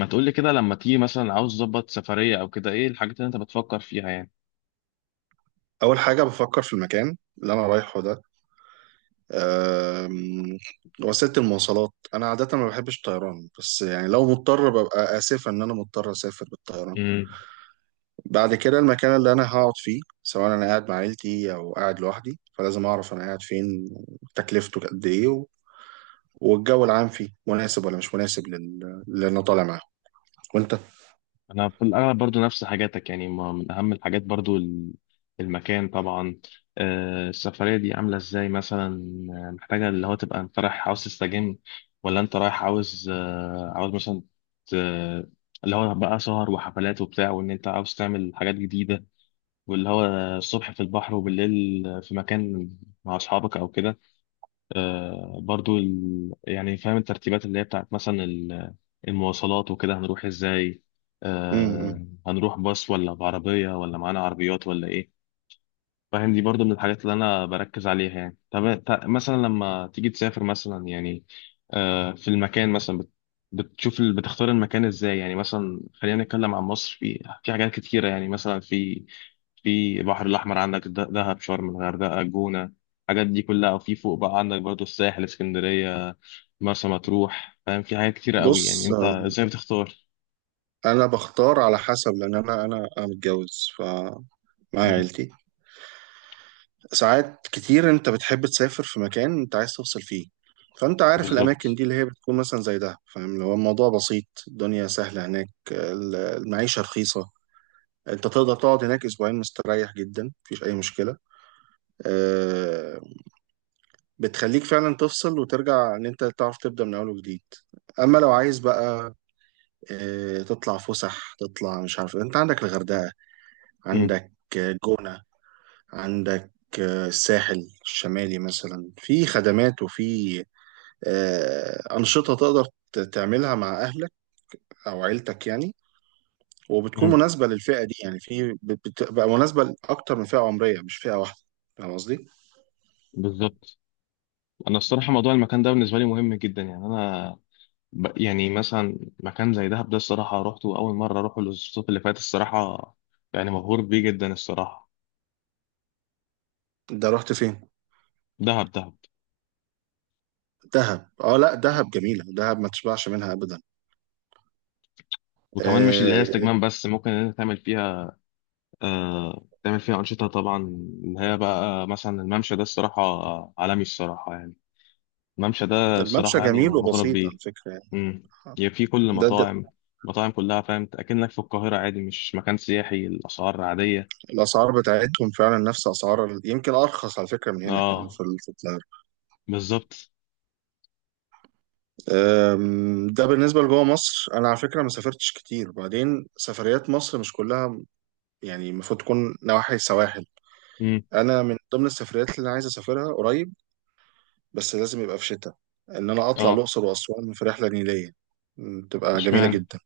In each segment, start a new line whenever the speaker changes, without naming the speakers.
ما تقولي كده لما تيجي مثلا عاوز تظبط سفرية أو كده إيه الحاجات اللي أنت بتفكر فيها يعني؟
أول حاجة بفكر في المكان اللي أنا رايحه ده. أم، وسيلة المواصلات، أنا عادة ما بحبش الطيران، بس يعني لو مضطر ببقى آسف إن أنا مضطر أسافر بالطيران.
امم.
بعد كده المكان اللي أنا هقعد فيه، سواء أنا قاعد مع عيلتي أو قاعد لوحدي، فلازم أعرف أنا قاعد فين، تكلفته قد إيه، والجو العام فيه مناسب ولا مش مناسب للي أنا طالع معاه. وأنت؟
أنا في الأغلب برضو نفس حاجاتك، يعني ما من أهم الحاجات برضو المكان طبعا. السفرية دي عاملة إزاي مثلا؟ محتاجة اللي هو تبقى أنت رايح عاوز تستجم، ولا أنت رايح عاوز عاوز مثلا ت- اللي هو بقى سهر وحفلات وبتاع، وإن أنت عاوز تعمل حاجات جديدة، واللي هو الصبح في البحر وبالليل في مكان مع أصحابك أو كده. برضو يعني فاهم الترتيبات اللي هي بتاعت مثلا المواصلات، وكده هنروح ازاي؟
م- م.
هنروح باص ولا بعربية، ولا معانا عربيات ولا ايه؟ فاهم، دي برضو من الحاجات اللي انا بركز عليها يعني. طب مثلا لما تيجي تسافر مثلا يعني، في المكان مثلا بتشوف بتختار المكان ازاي يعني؟ مثلا خلينا نتكلم عن مصر، في حاجات كتيرة يعني، مثلا في، في البحر الاحمر عندك دهب، شرم، الغردقة، الجونة، الحاجات دي كلها، وفي فوق بقى عندك برضو الساحل، اسكندرية، مرسى مطروح. فاهم، في حاجات كتيرة قوي، يعني
بص،
انت ازاي بتختار؟
أنا بختار على حسب، لأن أنا متجوز فمعايا
مم.
عيلتي. ساعات كتير انت بتحب تسافر في مكان انت عايز توصل فيه، فانت عارف الاماكن
بالظبط.
دي اللي هي بتكون مثلا زي ده. فاهم، اللي هو الموضوع بسيط، الدنيا سهلة هناك، المعيشة رخيصة، انت تقدر تقعد هناك اسبوعين مستريح جدا، مفيش اي مشكلة. آه، بتخليك فعلا تفصل وترجع ان انت تعرف تبدأ من اول وجديد. اما لو عايز بقى تطلع فسح، تطلع مش عارف، انت عندك الغردقة،
مم.
عندك جونة، عندك الساحل الشمالي مثلا، في خدمات وفي أنشطة تقدر تعملها مع أهلك أو عيلتك يعني، وبتكون
مم.
مناسبة للفئة دي، يعني في بتبقى مناسبة لأكتر من فئة عمرية، مش فئة واحدة. فاهم قصدي؟
بالظبط. انا الصراحه موضوع المكان ده بالنسبه لي مهم جدا، يعني انا يعني مثلا مكان زي دهب ده، الصراحه روحته اول مره اروحه الصيف اللي فات، الصراحه يعني مبهور بيه جدا الصراحه.
ده رحت فين؟
دهب، دهب.
دهب، اه، لا، دهب جميلة، دهب ما تشبعش منها أبدا.
وكمان مش اللي هي
آه،
استجمام بس، ممكن ان انت تعمل فيها تعمل فيها انشطه طبعا، اللي هي بقى مثلا الممشى ده الصراحه عالمي، الصراحه يعني. الممشى ده الصراحه
الممشى
يعني
جميل
انا مغرم
وبسيط على
بيه.
فكرة يعني.
امم. يعني في كل
ده.
المطاعم، المطاعم كلها فاهم، اكنك في القاهره عادي، مش مكان سياحي، الاسعار عاديه.
الأسعار بتاعتهم فعلا نفس أسعار يمكن أرخص على فكرة من هنا كمان
اه
في القاهرة.
بالظبط.
ده بالنسبة لجوه مصر، أنا على فكرة ما سافرتش كتير، وبعدين سفريات مصر مش كلها يعني، المفروض تكون نواحي السواحل.
امم.
انا من ضمن السفريات اللي عايز اسافرها قريب، بس لازم يبقى في شتاء، ان انا اطلع
اه.
الاقصر واسوان في رحله نيليه. تبقى جميله
اشمعنى؟
جدا.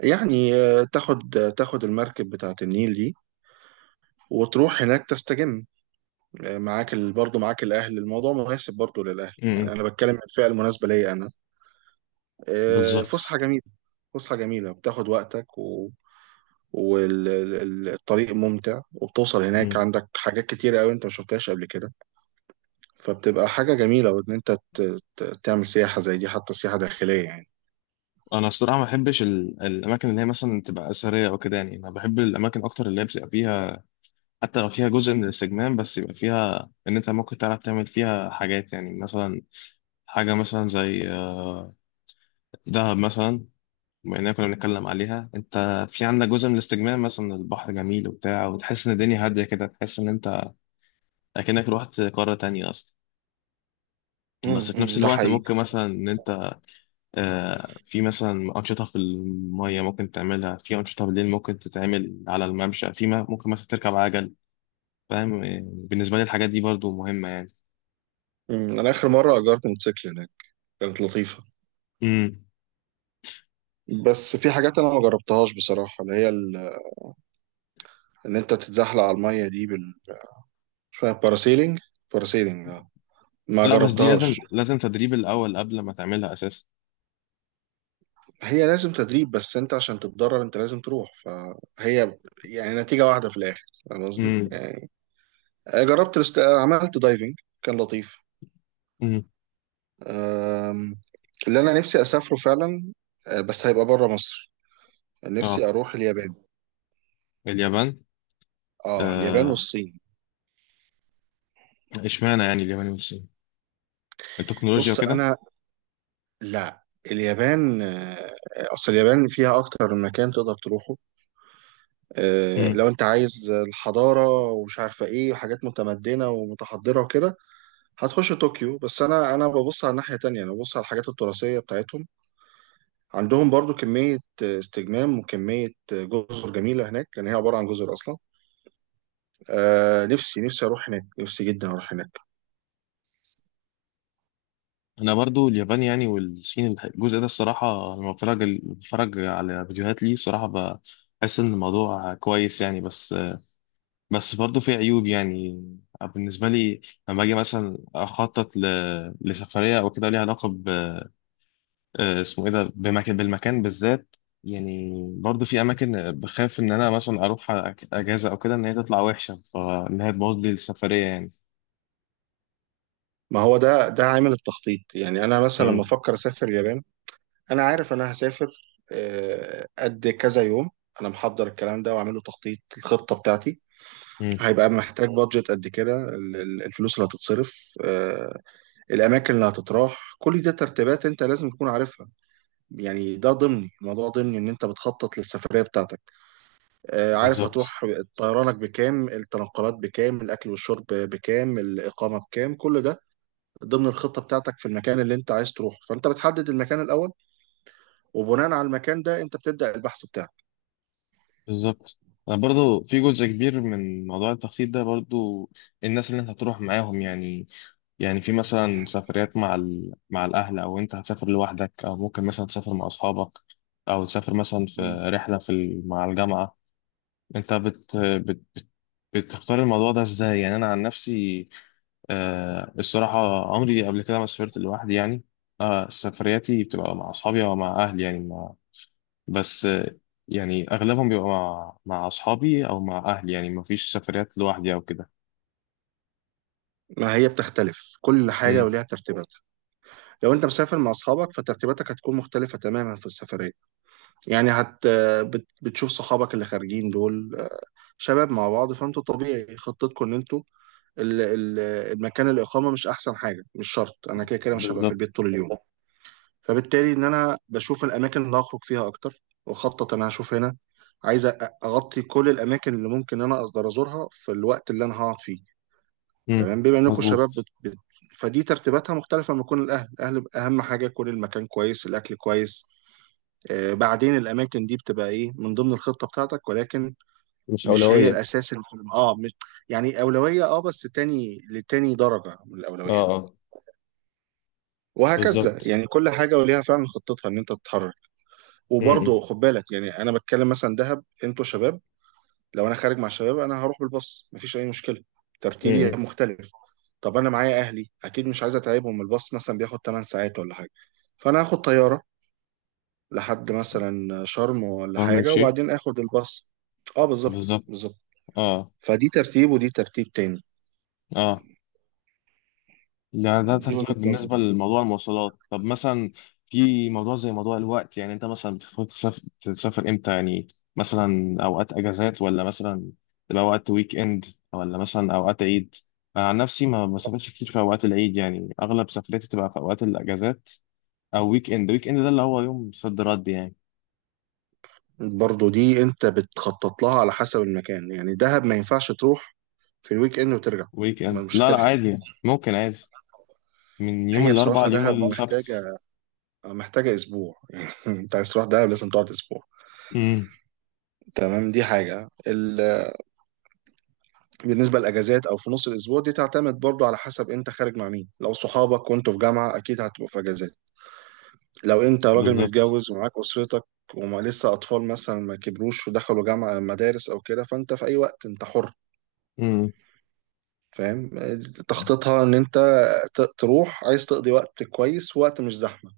يعني تاخد المركب بتاعه النيل دي وتروح هناك تستجم. معاك برضه معاك الاهل، الموضوع مناسب برضه للاهل. يعني
امم.
انا بتكلم عن الفئه المناسبه ليا انا.
بالظبط.
فسحه جميله. فسحه جميله بتاخد وقتك والطريق ممتع، وبتوصل هناك
امم.
عندك حاجات كتيرة أوي أنت ما شفتهاش قبل كده، فبتبقى حاجة جميلة، وإن أنت تعمل سياحة زي دي، حتى سياحة داخلية يعني.
انا الصراحه ما بحبش الاماكن اللي هي مثلا تبقى اثريه او كده، يعني انا بحب الاماكن اكتر اللي هي بتبقى فيها، حتى لو فيها جزء من الاستجمام بس يبقى فيها ان انت ممكن تعرف تعمل فيها حاجات يعني. مثلا حاجه مثلا زي دهب مثلا، بما اننا كنا بنتكلم عليها. انت في عندك جزء من الاستجمام، مثلا البحر جميل وبتاع، وتحس ان الدنيا هاديه كده، تحس ان انت اكنك روحت قاره تانية اصلا. بس في نفس
أمم، ده
الوقت
حقيقي.
ممكن مثلا ان انت في مثلا أنشطة في المية ممكن تعملها، في أنشطة بالليل ممكن تتعمل على الممشى، في ما ممكن مثلا تركب عجل. فاهم، بالنسبة لي الحاجات دي برضو مهمة يعني.
أنا آخر مرة أجرت موتوسيكل هناك، كانت لطيفة.
امم.
بس في حاجات أنا ما جربتهاش بصراحة، اللي هي إن أنت تتزحلق على المية دي شوية باراسيلينج. باراسيلينج، آه. ما
لا، بس دي لازم
جربتهاش.
لازم تدريب الأول قبل ما تعملها أساسا.
هي لازم تدريب، بس أنت عشان تتدرب أنت لازم تروح، فهي يعني نتيجة واحدة في الآخر. فاهم قصدي؟
امم.
يعني عملت دايفنج، كان لطيف.
امم.
أم، اللي انا نفسي اسافره فعلا بس هيبقى بره مصر.
اه،
نفسي اروح اليابان.
اليابان.
اه اليابان
آه،
والصين.
اشمعنى يعني اليابان والصين؟ التكنولوجيا
بص
وكده؟
انا، لا، اليابان. اصل اليابان فيها اكتر من مكان تقدر تروحه.
امم.
لو انت عايز الحضاره ومش عارفه ايه وحاجات متمدنه ومتحضره وكده هتخش طوكيو، بس انا ببص على الناحيه تانية، انا ببص على الحاجات التراثيه بتاعتهم، عندهم برضو كميه استجمام وكميه جزر جميله هناك لان هي عباره عن جزر اصلا. نفسي اروح هناك، نفسي جدا اروح هناك.
انا برضو اليابان يعني والصين الجزء ده الصراحه، لما بتفرج على فيديوهات ليه الصراحه، بحس ان الموضوع كويس يعني. بس، بس برضه في عيوب يعني، بالنسبة لي، لما أجي مثلا أخطط لسفرية أو كده ليها علاقة اسمه إيه ده بالمكان بالذات يعني. برضه في أماكن بخاف إن أنا مثلا أروح أجازة أو كده إن هي تطلع وحشة، فإن هي تبوظ لي السفرية يعني.
ما هو ده عامل التخطيط. يعني انا مثلا لما
مم.
افكر اسافر اليابان، انا عارف انا هسافر قد كذا يوم. انا محضر الكلام ده وعامله تخطيط الخطه بتاعتي.
مم.
هيبقى محتاج بادجت قد كده، الفلوس اللي هتتصرف، الاماكن اللي هتتراح، كل دي ترتيبات انت لازم تكون عارفها، يعني ده ضمني، الموضوع ضمني ان انت بتخطط للسفريه بتاعتك. عارف
بالظبط.
هتروح. طيرانك بكام، التنقلات بكام، الأكل والشرب بكام، الإقامة بكام، كل ده ضمن الخطة بتاعتك في المكان اللي أنت عايز تروحه، فأنت بتحدد المكان الأول، وبناء على المكان ده أنت بتبدأ البحث بتاعك.
بالظبط. أنا برضه في جزء كبير من موضوع التخطيط ده برضه الناس اللي أنت هتروح معاهم يعني. يعني في مثلا سفريات مع مع الأهل، أو أنت هتسافر لوحدك، أو ممكن مثلا تسافر مع أصحابك، أو تسافر مثلا في
مم.
رحلة في مع الجامعة. أنت بتختار الموضوع ده إزاي يعني؟ أنا عن نفسي آه الصراحة عمري قبل كده ما سافرت لوحدي يعني. آه سفرياتي بتبقى مع أصحابي أو مع أهلي يعني بس آه يعني أغلبهم بيبقى مع أصحابي أو مع أهلي يعني، مفيش سفريات لوحدي أو كده.
ما هي بتختلف، كل
مم.
حاجة وليها ترتيباتها. لو أنت مسافر مع أصحابك فترتيباتك هتكون مختلفة تماما في السفرية. يعني بتشوف صحابك اللي خارجين دول شباب مع بعض، فأنتوا طبيعي خطتكم إن أنتوا ال- ال- المكان، الإقامة مش أحسن حاجة، مش شرط، أنا كده كده مش هبقى في
بالظبط.
البيت طول اليوم، فبالتالي ان انا بشوف الاماكن اللي هخرج فيها اكتر واخطط، انا هشوف هنا عايز اغطي كل الاماكن اللي ممكن ان انا اقدر ازورها في الوقت اللي انا هقعد فيه.
مم.
تمام، بما انكم تمام شباب
مظبوط.
فدي ترتيباتها مختلفه. لما يكون الاهل بيبقى اهم حاجه يكون المكان كويس، الاكل كويس، بعدين الاماكن دي بتبقى ايه من ضمن الخطه بتاعتك، ولكن
مش
مش هي
أولوية.
الاساس اللي في مش، يعني اولويه، بس تاني لتاني درجه من الاولويات.
اه.
وهكذا
بالظبط.
يعني كل حاجه وليها فعلا خطتها ان انت تتحرك.
م-
وبرضه
م-
خد بالك، يعني انا بتكلم مثلا دهب انتوا شباب، لو انا خارج مع شباب انا هروح بالباص، مفيش اي مشكله،
م-
ترتيبي
م.
مختلف. طب انا معايا اهلي، اكيد مش عايز اتعبهم، الباص مثلا بياخد 8 ساعات ولا حاجه، فانا هاخد طياره لحد مثلا شرم ولا
فاهم
حاجه،
الشيء.
وبعدين اخد الباص. اه بالظبط
بالظبط.
بالظبط.
اه.
فدي ترتيب ودي ترتيب تاني.
اه ده
دي وجهة
ترتيبك بالنسبه
نظري.
لموضوع المواصلات. طب مثلا في موضوع زي موضوع الوقت، يعني انت مثلا بتفكر تسافر امتى يعني؟ مثلا اوقات اجازات، ولا مثلا تبقى وقت ويك اند، ولا مثلا اوقات عيد؟ انا عن نفسي ما بسافرش كتير في اوقات العيد، يعني اغلب سفرياتي تبقى في اوقات الاجازات او ويك اند. ويك اند ده اللي هو يوم صد رد يعني.
برضه دي انت بتخطط لها على حسب المكان، يعني دهب ما ينفعش تروح في الويك اند وترجع،
ويك اند،
مش
لا لا عادي
هتلحق.
يعني. ممكن عادي من يوم
هي
الاربعاء
بصراحة
ليوم
دهب محتاجة،
السبت.
محتاجة أسبوع أنت عايز تروح دهب لازم تقعد أسبوع.
امم.
تمام، دي حاجة بالنسبة للأجازات أو في نص الأسبوع، دي تعتمد برضو على حسب أنت خارج مع مين. لو صحابك وأنتوا في جامعة أكيد هتبقوا في أجازات. لو أنت راجل
بالظبط.
متجوز ومعاك أسرتك وما لسه أطفال مثلا ما كبروش ودخلوا جامعة مدارس أو كده، فأنت في أي وقت أنت حر.
امم.
فاهم، تخطيطها إن أنت تروح عايز تقضي وقت كويس، وقت مش زحمة،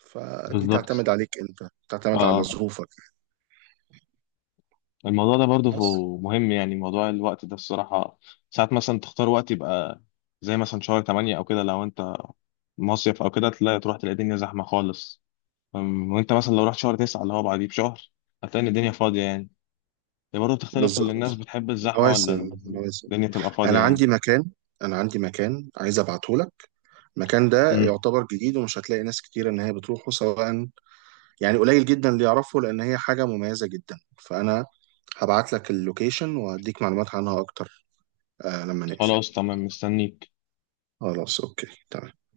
فدي
بالظبط.
تعتمد عليك أنت، تعتمد على
اه.
ظروفك.
الموضوع ده برضه
بس،
مهم يعني، موضوع الوقت ده الصراحة. ساعات مثلا تختار وقت يبقى زي مثلا شهر 8 أو كده، لو أنت مصيف أو كده تلاقي، تروح تلاقي الدنيا زحمة خالص. وأنت مثلا لو رحت شهر 9 اللي هو بعديه بشهر هتلاقي إن الدنيا فاضية يعني. هي برضه بتختلف، اللي
بالظبط،
الناس بتحب الزحمة، ولا
مواسم مواسم.
الدنيا تبقى فاضية
انا
يعني.
عندي مكان انا عندي مكان عايز ابعته لك. المكان ده
امم.
يعتبر جديد ومش هتلاقي ناس كتير ان هي بتروحه سواء، يعني قليل جدا اللي يعرفه لان هي حاجه مميزه جدا، فانا هبعت لك اللوكيشن وهديك معلومات عنها اكتر لما نقفل.
خلاص تمام مستنيك.
خلاص، اوكي، تمام.